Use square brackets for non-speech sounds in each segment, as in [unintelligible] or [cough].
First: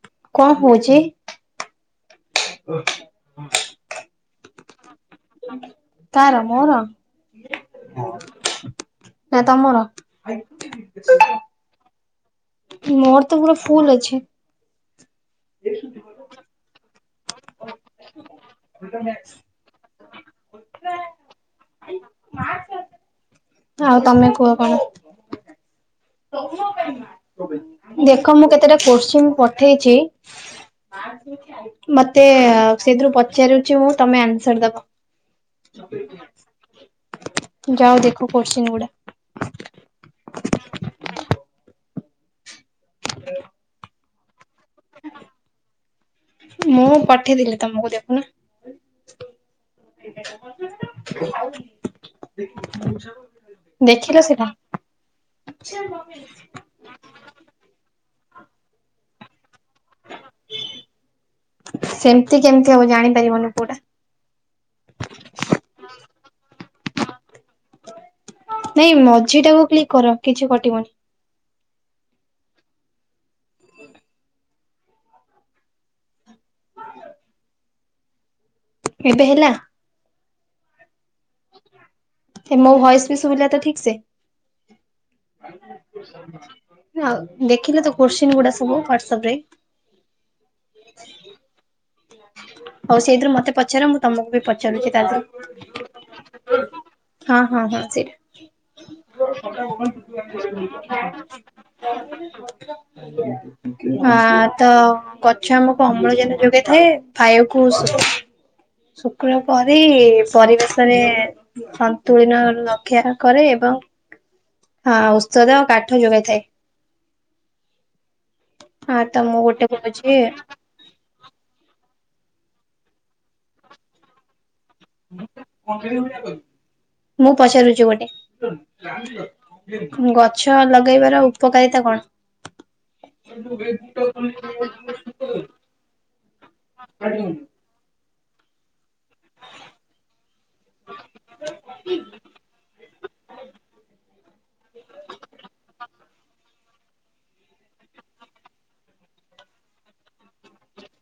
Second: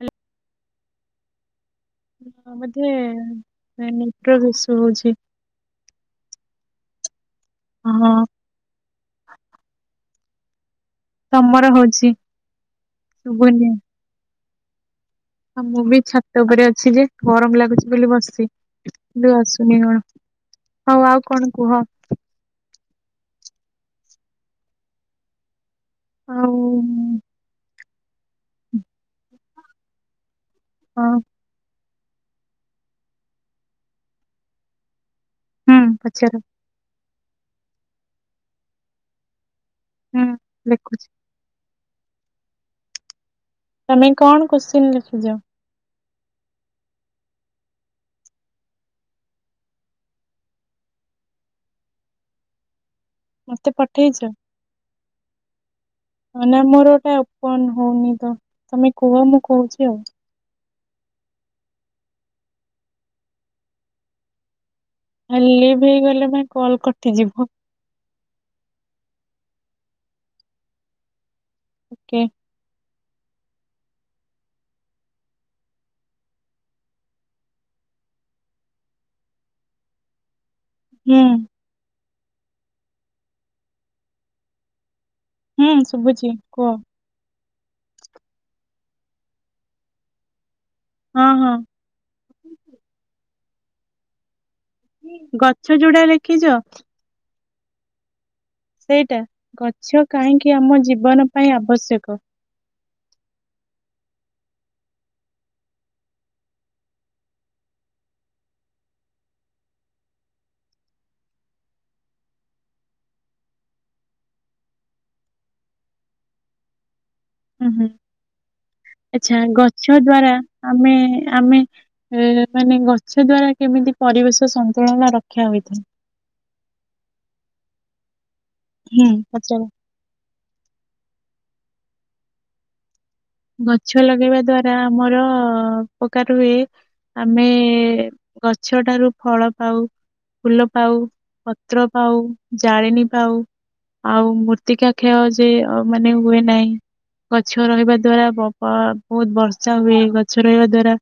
ହୁଁ। କଣ ହୋଉଚି? ବୋଧେ ନେଟୱାର୍କ ଇସୁ ହୋଉଚି। କାହାର ମୋର? ହଁ ମୋର। ନାଁ ତମର? ତମର ହୋଉଚି। ମୋର ତ ପୁରା ଫୁଲ୍ ଅଛି। ହଁ ମୁଁ ବି ଛାତ ଉପରେ ଅଛି ଯେ ଗରମ ଲାଗୁଛି ବୋଲି ବସିଚି ଆସ ନି କଣ? ହୋଉ ଆଉ କଣ କୁହ? ଆଉ ତମେ କୁହ କଣ? ଆଉ ଦେଖ ମୁଁ କେତେଟା କୋଶ୍ଚିନ୍ ପଠେଇଚି। ହଁ ମତେ ସେଥିରୁ ପଚାରୁଚି ମୁଁ ତମେ ଆନ୍ସାର ହୁଁ ଦବ। ପଚାର ଯାଅ ଦେଖ କୋଶ୍ଚିନ୍ ଗୁଡା? ହୁଁ ଦେଖୁଚି? ହେ [inaudible] ତମେ କଣ କୋଶ୍ଚିନ୍ ଲେଖିଚ? ମୁଁ ପଠେଇଦେଲି ତମକୁ ଦେଖୁନ? ଖ ମତେ [inaudible] ପଠେଇଛ ଦେଖିଲ ସେଟା? ମାନେ ମୋର ଏଟା ଓପନ୍ ହୋଉନି ତ ତମେ କୁହ ମୁଁ କୋହୁଚି ଆଉ। ସେମିତି କେମିତି ହବ ଜାଣିପାରିବନି କୋଉଟା। ଏ ଲିିଭ ହେଇଗଲେ ପୁଣି କଲ୍ କଟିଯିବ। ନାଇଁ ମଝି ଟାକୁ କ୍ଲିକ୍ କର କିଛି କଟିବନି। ଓକେ। ଏବେ ହେଲା? ହୁଁ। ଏ ମୋ ଭଏସ୍ ବି ଶୁଭିଲା ତ ଠିକ୍ ସେ। ହୁଁ ଶୁବୁଚି କୁହ? ଆଉ ଦେଖିଲ ତ କୋଶ୍ଚିନ୍ ଗୁଡା ସବୁ ହ୍ୱାଟସଅପ୍ ରେ? ହଁ ହଁ। ହଉ ସେଇଥିରୁ ମତେ ପଚାର ମୁଁ ତମକୁ ବି ପଚାରୁଚି ତା ଭି ଗଛ ଯୋଉଟା ଲେଖିଚ? ହଁ ହଁ ହଁ ସେଇଟା। ସେଇଟା ଗଛ କାହିଁକି ଆମ ଜୀବନ ପାଇଁ ଆବଶ୍ୟକ? ହଁ ତ। ଗଛ ଆମକୁ ଅମ୍ଳଜାନ ଯୋଗେଇଥାଏ ଖାଇବାକୁ ଶୁକ୍ଳ ପରି ପରିବେ ଶରେ ସନ୍ତୁଳନ ରକ୍ଷା କରେ ଏବଂ। ହଁ ଔଷଧ, କାଠ ଯୋଗାଇଥାଏ। ହୁଁ ହୁଁ ହଁ ତ ଆଚ୍ଛା ମୁଁ ଗୋଟେ ଗଛ କହୁଛି ଦ୍ଵାରା। ଆମେ ଆମେ ଏ ମାନେ ଗଛ ଦ୍ଵାରା କେମିତି ପରିବେଶ ସ ମୁଁ ପଚାରୁଛି ଗୋଟେ। ହୁଁ। ପଚାର ଗଛ ଲଗେଇବାର ଉପକାରିତା କଣ? ଗଛ ଲଗେଇବା ଦ୍ଵାରା ଆମର ଉପକାର ହୁଏ ଆମେ। ଗଛ ଟାରୁ। ଫଳ ପାଉ ଫୁଲ ପାଉ ପତ୍ର ପାଉ ଜାଳେଣି ପାଉ। ଆଉ ମୂର୍ତ୍ତିକା କ୍ଷୟ ଯେ ଅ ମାନେ ହୁଏ ନାହିଁ। ଗଛ ରହିବା ଦ୍ଵାରା ବ-ବ-ବହୁତ ବର୍ଷା ହୁଏ। ଗଛ ରହିବା ଦ୍ଵାରା।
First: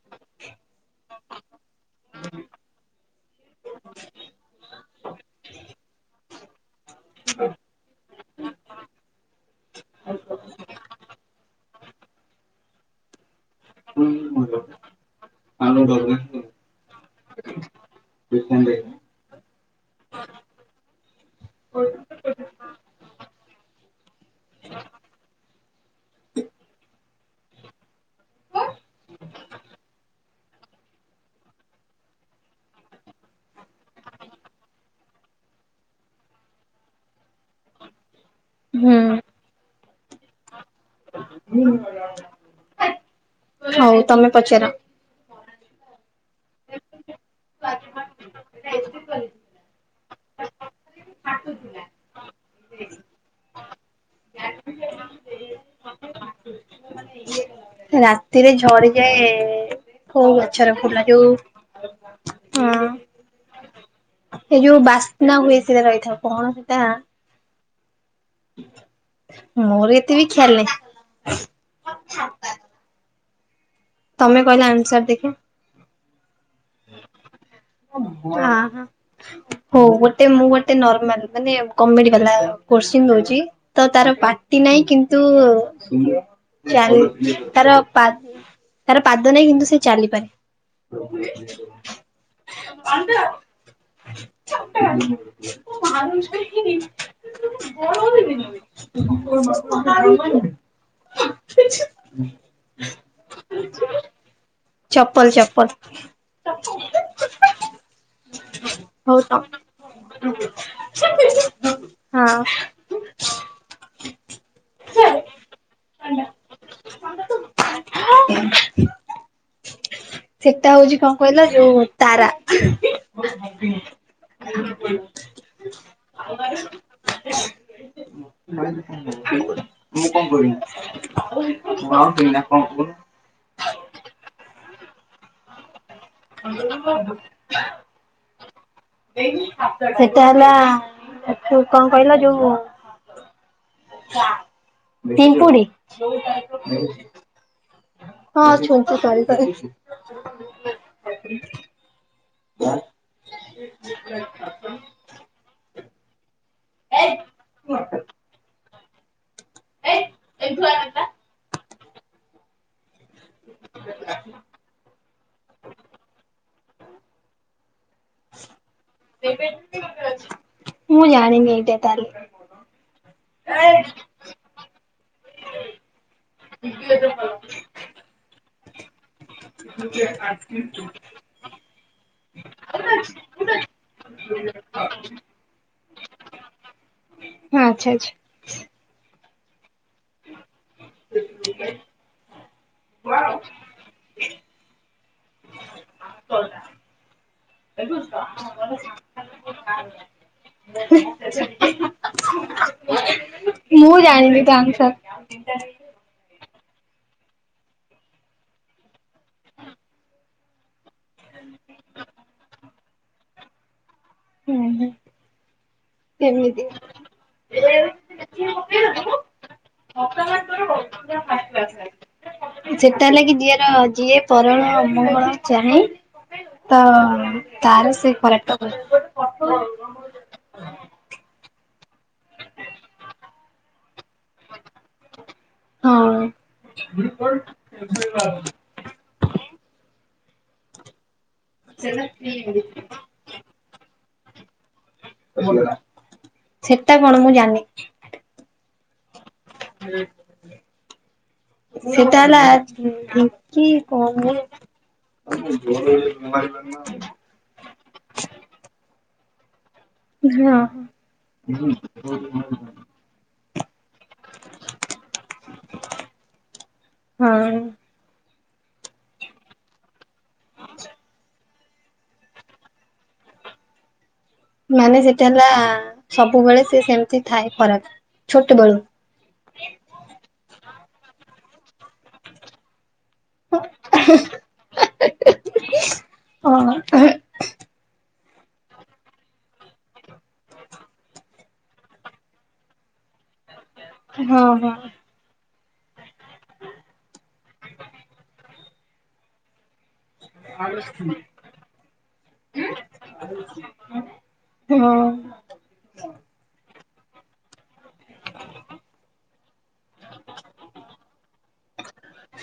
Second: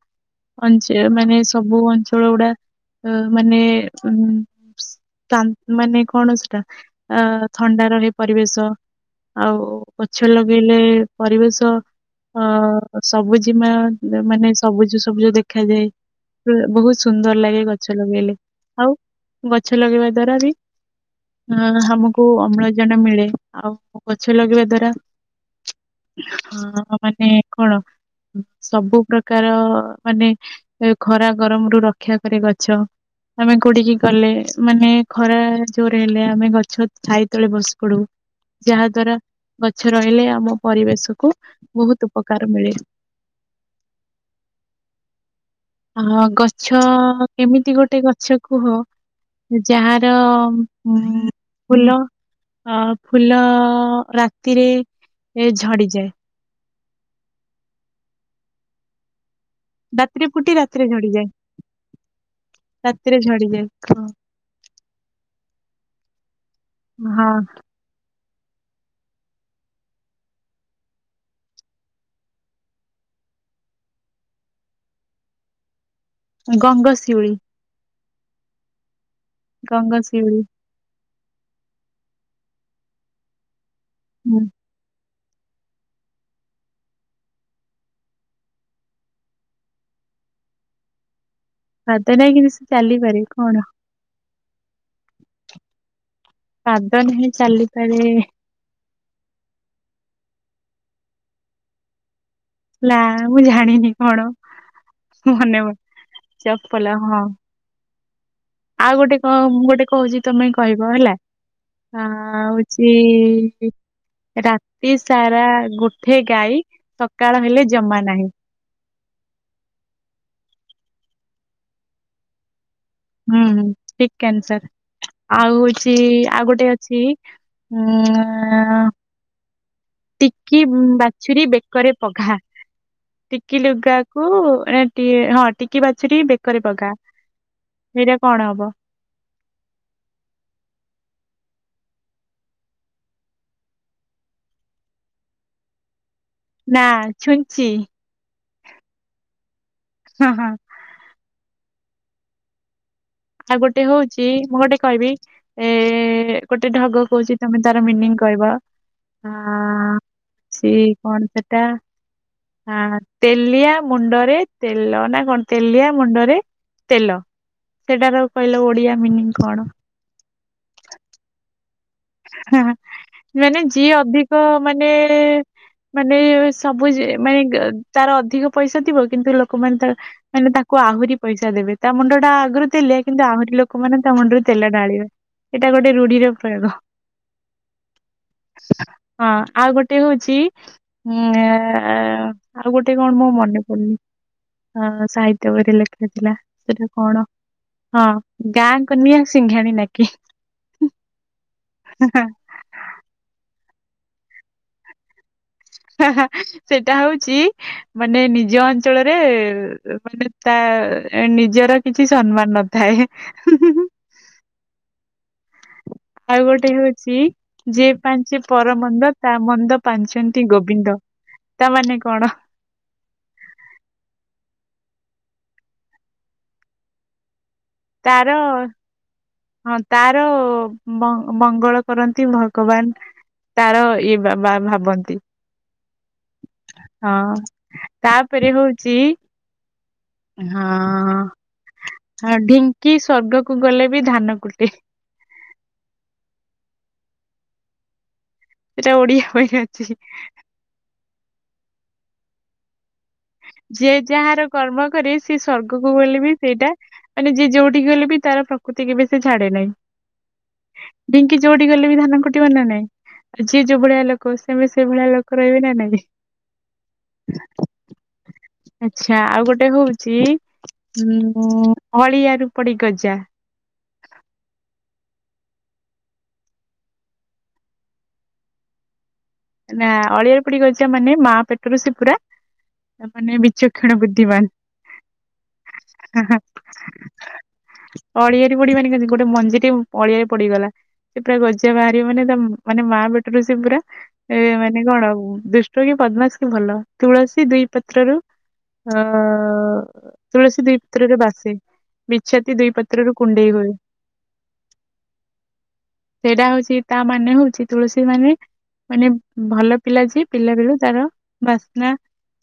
ଅଞ୍ଚ ମାନେ ସବୁ ଅଞ୍ଚଳ ଗୁଡା ଅ ମାନେ ଉଁ ତା ମାନେ କଣ ସେଟା ଆ ଥଣ୍ଡା ରହେ ପରିବେଶ। ଆଉ ଗଛ ଲଗେଇଲେ ପରିବେଶ। ଅ ସବୁଜିମା [unintelligible] ମାନେ ସବୁଜ ସବୁଜ ଦେଖାଯାଏ। ଅ ବହୁତ ସୁନ୍ଦର ଲାଗେ ଗଛ ଲଗେଇଲେ ଆଉ ଗଛ ଲଗେଇବା ଦ୍ଵାରା ବି। ଅ ଆମକୁ ଅମ୍ଳଜାନ ମିଳେ ଆଉ ଗଛ ଲଗେଇବା ଦ୍ଵାରା। ହଁ ମାନେ କଣ? ସବୁ ପ୍ରକାର ମାନେ। ଏ ଖରା, ଗରମ ରୁ ରକ୍ଷା କରେ ଗଛ। ଆମେ କୋଉଠି କି ଗଲେ ମାନେ ଖରା ଜୋରେ ହେଲେ ଆମେ ଗଛ ଛାଇ ତଳେ ବସି ପଡୁ। ଯାହା ହୁଁ ଦ୍ଵାରା ଗଛ ରହିଲେ ଆମ ପରିବେଶ କୁ ବହୁତ ଉପକାର ମିଳେ। ହଉ ତମେ ପଚାର। ଅ ହ ଗଛ ଏମିତି ଗୋଟେ ଗଛ କୁହ ଯାହା। ରେ ଅ ମ ଫୁଲ। ଅ ଫୁଲ ରାତିରେ ଏ ଝଡିଯାଏ। ରାତିରେ ଝଡିଯାଏ। ରାତିରେ କଉ ଫୁଟି ଗଛର ରାତିରେ ଫୁଲ ଯଉ ଅଁ। ତିରେ ଝଡିଯାଏ କ ଏ ଯୋଉ ବାସ୍ନା ହୁଏ ସେଟା ରହିଥାଅ କଣ ସେଟା। ହଁ। ମୋର ଏତେ ବି ଖିଆଲ ନାହିଁ। ତମେ କହିଲ ଆନ୍ସର ଦେଖିଆ। ଗଙ୍ଗଶିଉଳି। ହଁ ହଁ ହଉ ଗଙ୍ଗ ଗୋଟେ ଶିଉଳି ମୁଁ ଗୋ ଟେ ନର୍ମାଲ ମାନେ କମେଡି ବାଲା କୋଷ୍ଚିନ ଦଉଛି ତ ତାର ହୁଁ ପାଟି ନାହିଁ କି ତୁ ଚାଲ ତାର ପା ତାର ପାଦ ନାହିଁ କିନ୍ତୁ ସେ ଚାଲିପାରେ। ପାଦ ନାହିଁ କିନ୍ତୁ ସେ ଚାଲିପାରେ କଣ? [unintelligible] କଁ ମାରୁଚୁ। ପାଦ ନାହିଁ ଚାଲିପାରିବେ। [unintelligible] ନା ମୁଁ ଜାଣିନି କଣ ଚପଲ ମନେ ଚପଲ ଚପଲ ହଁ। ଆଉ ଗୋଟେ ହଉ ତ କଣ ମୁଁ ଗୋଟେ କହୁଛି ତମେ କହିବ ହେଲା। ହଁ ଆଁ ହଉଛି। ରାତି ସାରା ଗୋଠେ ଗାଈ ସକାଳ ହେଲେ ଜମା ନାହିଁ। ସେଟା ହଉଛି କଣ କହିଲ ଯୋଉ ତାରା। ହୁଁ ହୁଁ ଠିକ୍ ଆନସର୍ ଆଉ ହଉଛି ଆଉ ଗୋଟେ ଅଛି। ଉଁ [inaudible] ଟିକି ବାଛୁରୀ ବେକରେ ପଘା ଟିକି ଲୁଗାକୁ ଟି ହଁ ଟିକି ବାଛୁରୀ ବେକରେ ପଘା ଏଇଟା କଣ ହବ? ସେଟା ହେଲା ଏ ଯୋଉ କଣ କହିଲ ଯୋଉ ପିମ୍ପୁଡି। ନା ଛୁଞ୍ଚି। ହଁ ଛୁଞ୍ଚି ସରିସରି। ହଁ ହଁ। ଗଁଅ। ଆଉ ଗୋଟେ ହଉଛି ମୁଁ ଗୋଟେ କହିବି ଏ ଗୋଟେ ଢଗ କହୁଛି ତମେ ତାର ମିନିଂ କହିବ? ହଁ ସେ କଣ ସେଟା ଆ ତେଲିଆ ମୁଣ୍ଡରେ ତେଲ ନା କଣ ତେଲିଆ ମୁଣ୍ଡରେ ତେଲ। ସେଇଟା କଣ କହିଲ ଓଡିଆ? ମିନିଂ କଣ ମୁଁ ଜାଣିନି ଏଇଟା ତାହେଲେ? ହା ହାଁ ମାନେ ଯିଏ ଅଧିକ ମାନେ ମାନେ ସବୁ ମାନେ ତାର ଅଧିକ ପଇସା ଥିବ କିନ୍ତୁ ଲୋ କ ମାନେ ତାକୁ ମାନେ ତାକୁ ଆହୁରି ପଇସା ପଇସା ଦେବେ ତା ମୁଣ୍ଡ ଟା ଆଗରୁ ତେଲିଆ କିନ୍ତୁ ଆହୁରି ଲୋକମାନେ ତା ମୁଣ୍ଡରେ ତେଲ ଢାଳିବେ। ଏଇଟା ଗୋଟେ ରୁଢିର ପ୍ରୟୋଗ। ହଁ, ଆଚ୍ଛା ଆଚ୍ଛା। ହଁ ଆଉ ଗୋ ଟେ ହଉଛି ଉ ଆଉ ଗୋଟେ କଣ ମୋ ମନେ ପଡୁନି। ଆ ସାହିତ୍ୟ ବହିରେ ଲେଖା ହେଇଥିଲା ସେଟା କଣ? ହଁ ଗାଁ କନିଆ ସିଂଘାଣୀ ନାକିି। [inaudible] [inaudible] ମୁଁ ଜାଣିନି ତା ଆନ୍ସର। [unintelligible] ହା ହା ସେଇଟା ହଉଛି ମାନେ ନିଜ ଅଞ୍ଚଳରେ ମାନେ ତା ଏ ନିଜର କିଛି ସମ୍ମାନ ନଥାଏ। ହୁଁ ହୁଁ। ହୁଁ ହୁଁ। ଆଉ ସେମିତି ଗୋଟେ ହଉଛି ଯେ ପାଞ୍ଚେ ପରମନ୍ଦ ତା ମନ୍ଦ ପାଞ୍ଚନ୍ତି ଗୋବିନ୍ଦ। ତା ମାନେ କଣ? ସେତା ହେଲା କି ଯିଅର ଯିଏ ପରର ଅମଙ୍ଗଳ ଚାହେଁ ତ ସେ ତାର ଖରାପ ଟା ହଁ ତାର ମ ମଙ୍ଗଳ କରନ୍ତି ଭଗବାନ୍ ତାର ଇଏ ବାବା ଭାବନ୍ତି। ହଁ ହଁ ତାପରେ ହଉଚି ହଁ ଅ ଢିଙ୍କି ସ୍ଵର୍ଗକୁ ଗଲେ ବି ଧାନ କୁଟେ ସେଟା କଣ ମୁଁ ଜାଣିନି। ସେଟା ଓଡିଆ ପାଇଁ ଅଛି। ସେଟା ହେଲା ଢ଼ି ଯିଏ ଯାହାର କର୍ମ କରେ ସିଏ ସ୍ଵର୍ଗକୁ ଗଲେ ବି ସେଇଟା ମାନେ ଯିଏ ଯୋଉଠି ଗଲେ ବି ତାର ପ୍ରକୃତି କେବେ ସେ ଛାଡ଼େ ନାହିଁ ହଁ ଢଙ୍କି ଯୋଉଟିକି ଗଲେବି ଧାନ କୁଟିବ ନା ନାଇଁ? ଯିଏ ଯୋଉ ଭଳିଆ ଲୋକ ସିଏବି ସେଇ ଭଳିଆ ଲୋକ ରହିବେ ନା ନାଇଁ ହଁ ଆଚ୍ଛା ଆଉ ଗୋଟେ ହଉଚି ଉଁ ଅଳିଆରୁ ପଡ଼ି ଗଜା ମାନେ ସେଟା ହେଲା ସବୁବେଳେ ସେ ସେମିତି ଥାଏ ଖରାପ୍ ଛୋଟ ବେଳୁ ନା ଅଳିଆରୁ ପଡ଼ି ଗଜା ମାନେ ମା ପେଟରୁ ସେ ପୁରା ତାମାନେ ବିଚକ୍ଷଣ ବୁଦ୍ଧି ବାହାନ [unintelligible] ହଁ। ଅଳିଆରେ ପଡ଼ି ମାନେ କେମିତି ଗୋଟେ ମଞ୍ଜିଟେ ଅଳିଆରେ ପଡ଼ିଗଲା ସେ ପୁରା ଗଜା ବାହାରିବ ମାନେ ତା ମାନେ ମା ପେଟରୁ ସେ ପୁରା ହଁ ଏ ହଁ ହଁ। ମାନେ କଣ ଦୁ କି ପଦ୍ମାସ କି ଭଲ ତୁଳସୀ ଦୁଇ ପତ୍ରରୁ ଅ ତୁଳସୀ ଦୁଇ ପତ୍ରରୁ ବାସେ ବିଛୁଆତି ଦୁଇ ପତ୍ରରୁ କୁଣ୍ଡେଇ ହୁଏ। ହଁ। ସେଇଟା ହଉଚି ତା ମାନେ ହଉଚି ତୁଳସୀ ମାନେ ମାନେ ଭଲପିଲାଯେ ପିଲାବେଳୁ ତାର ବାସ୍ନା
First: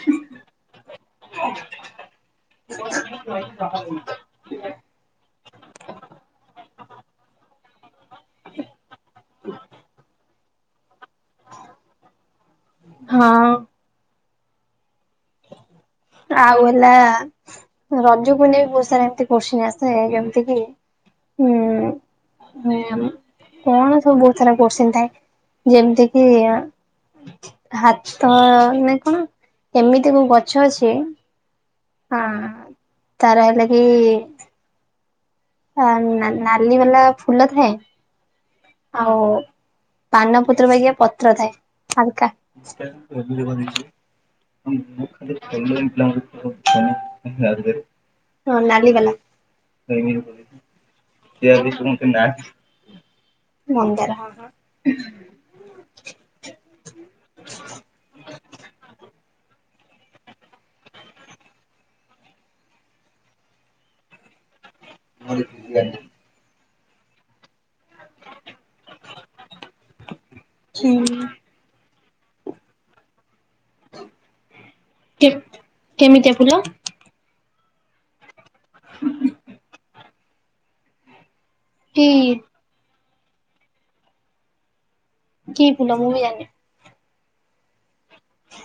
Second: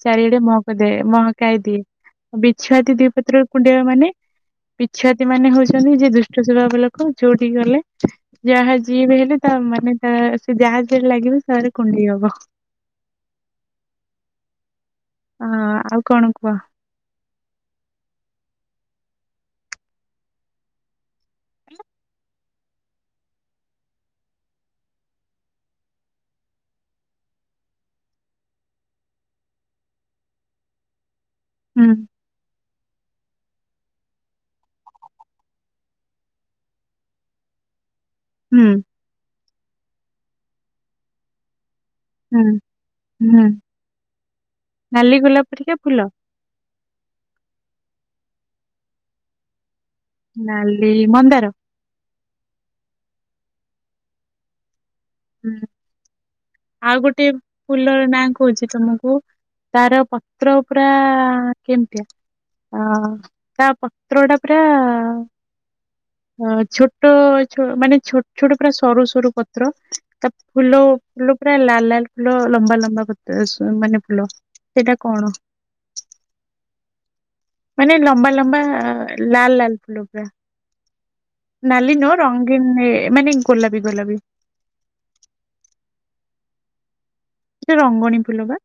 ଚାରିଆଡ଼େ ମହକାଦିଏ ମହକାଇଦିଏ। ବିଛୁଆତି ଦୁଇ ପତ୍ରରୁ କୁଣ୍ଡେଇବା ମାନେ ବି ବିଛୁଆତି ମାନେ ହଉଚନ୍ତି ଯେ ଦୁଷ୍ଟ ସୋଭାବ ଲୋକ ଯୋଉଠିକି ଗଲେ ଯାହା ଯିଏବି ହେଲେ ତା ମାନେ ତା ସେଯାହା ସହିତ ଲାଗିବ ତାର କୁଣ୍ଡେଇ ହବ। ହଁ। ହଁ ଆଉ କଣ ଆଉ କୁହ? ହେଲା ରଜକୁ ନେଇ ବହୁତ ସାରା ଏମିତି କୋସ୍ଚିନ୍ ଆସ ଯେମିତି କି ହୁଁ। ହଁ କଣ ସବୁ ବହୁତ୍ ସାରା କୋସ୍ଚିନ୍ ଥାଏ ଯେମିତି କିି ହାତ ନେ କଣ ଏମିତି କୋଉ ଗଛ ଅଛି ହୁଁ। ହଁ ତାର ହେଲେ କି ଅ ନା ନାଲି ବାଲା ଫୁଲ ଥାଏ ହୁଁ। ଆଉ ପାନପତ୍ର ପାଇଁକା ପତ୍ର ଥାଏ। ହାଲୁକା ହୁଁ ହୁଁ [unintelligible] ହଁ ନାଲି ଗୋଲାପ ପରିକା ଫୁଲ ନଲିିବାଲା ନାଲି ମନ୍ଦାର [unintelligible] ମନ୍ଦାର ହଁ ହଁ। ହୁଁ। ଆଉ ଗୋଟେ ଫୁଲର ନାଁ କହୁଚି ତୁମକୁ ତାର ପତ୍ର ପୁରା କେମିତିଆ ଅ ତା ପତ୍ରଟା ପୁରା ଅ ଛୋଟ ଛୋ ମାନେ ଛୋଟ ଛୋଟ ପୁରା ସରୁ ସରୁ ପତ୍ର ତା ଫୁଲ ହଁ ଫୁଲ ପୁରା ଲାଲ ଲାଲ ଫୁଲ ଲମ୍ବା ଲମ୍ବା ପ ସ ମାନେ ଫୁଲ ସେଇଟା କଣ କେମିତିଆ ଫୁଲ ମାନେ ଲମ୍ବା ଲମ୍ବା ଲାଲ ଲାଲ ଫୁଲ ପୁରା ନାଲି କି ନୁହଁ ରଙ୍ଗୀନ ମାନେ ଗୋଲାପୀ ଗୋଲାପୀ କି ଫୁଲ ମୁଁ ବି ଜାଣିନି ସେ ରଙ୍ଗଣୀ ଫୁଲ ବା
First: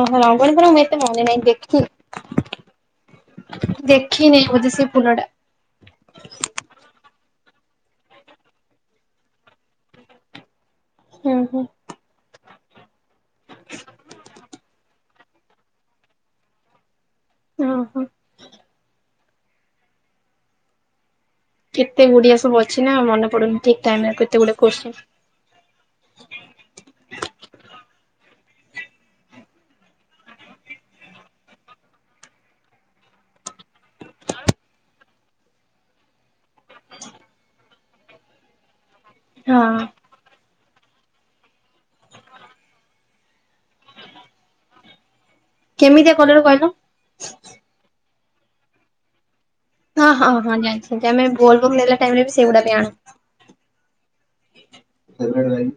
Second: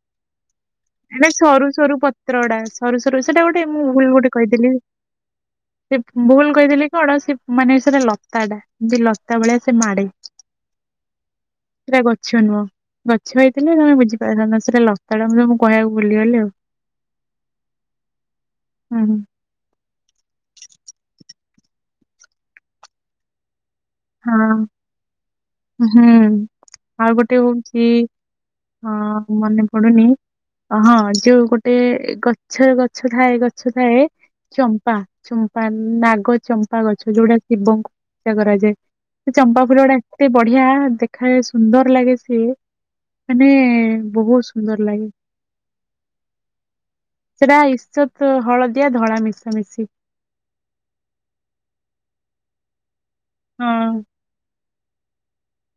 ଓହୋ ରଙ୍ଗଣୀ ଫୁଲ ମୁଁ ଏ ମାନେ ସରୁ ସରୁ ପତ୍ର ଗୁଡା ସରୁ ସରୁ ସେଟା ଗୋଟେ ମୁଁ ଭୁଲ୍ ଗୋଟେ ଦେଖିନି ବୋଧେ କହିଦେଲି ସେ ଫୁଲ ଟା ସେ ଭୁଲ କହିଦେଲି କଣ ସେ ମାନେ ସେଟା ଲତା ଟା ଯେ ଲତା ଭଳିଆ ସେ ମାଡେ ହୁଁ ହୁଁ ସେଟା ଗଛ ନୁହଁ ଗଛ ହେଇଥିଲେ ତମେ ବୁଝିପାରିଥାନ୍ତ ସେଇଟା ଲତାଟା ମୁଁ ତମକୁ କହିବାକୁ ଭୁଲିଗଲି ଆଉ ଓହୋ ହୁଁ କେତେ ଗୁଡିଆ ସବୁ ଅଛିନା ମନେ ପଡୁନି ଠିକ ଟାଇମରେ କେତେ ଗୁଡିଏ ହଁ କୋର୍ସ ହୁଁ ଆଉ ଗୋଟେ ହଉଛି ହଁ ମନେ ପଡୁନି ହଁ ଯୋଉ ଗୋଟେ ଗଛ ଗଛ ଥାଏ ଗଛ ଥାଏ ଚମ୍ପା ଚମ୍ପା ନାଗ ଚମ୍ପା ଗଛ ଯୋଉଟା ଶିବଙ୍କୁ ପୂଜା କରାଯାଏ ସେ ଚମ୍ପା ଫୁୁଲ ହଁ ଗୁଡା ଏତେ ବଢିଆ ଦେଖାଏ ସୁନ୍ଦର ଲାଗେ ସିଏ ମାନେ ବହୁତ ସୁନ୍ଦର ଲାଗେ କେମିତିଆ କଲର କହିଲ ସେଟା ଇସତ ହଳଦିଆ ଧଳା ମିଶା ମିଶି ହଁ ହଁ ହଁ ଜାଣିଛି ଆମେ ବୋଲବମ ନେଲା ଟାଇମ ରେ ବି ସେଇଗୁଡା ବି ଆଣୁ ହଁ ହେରା ନାହିଁ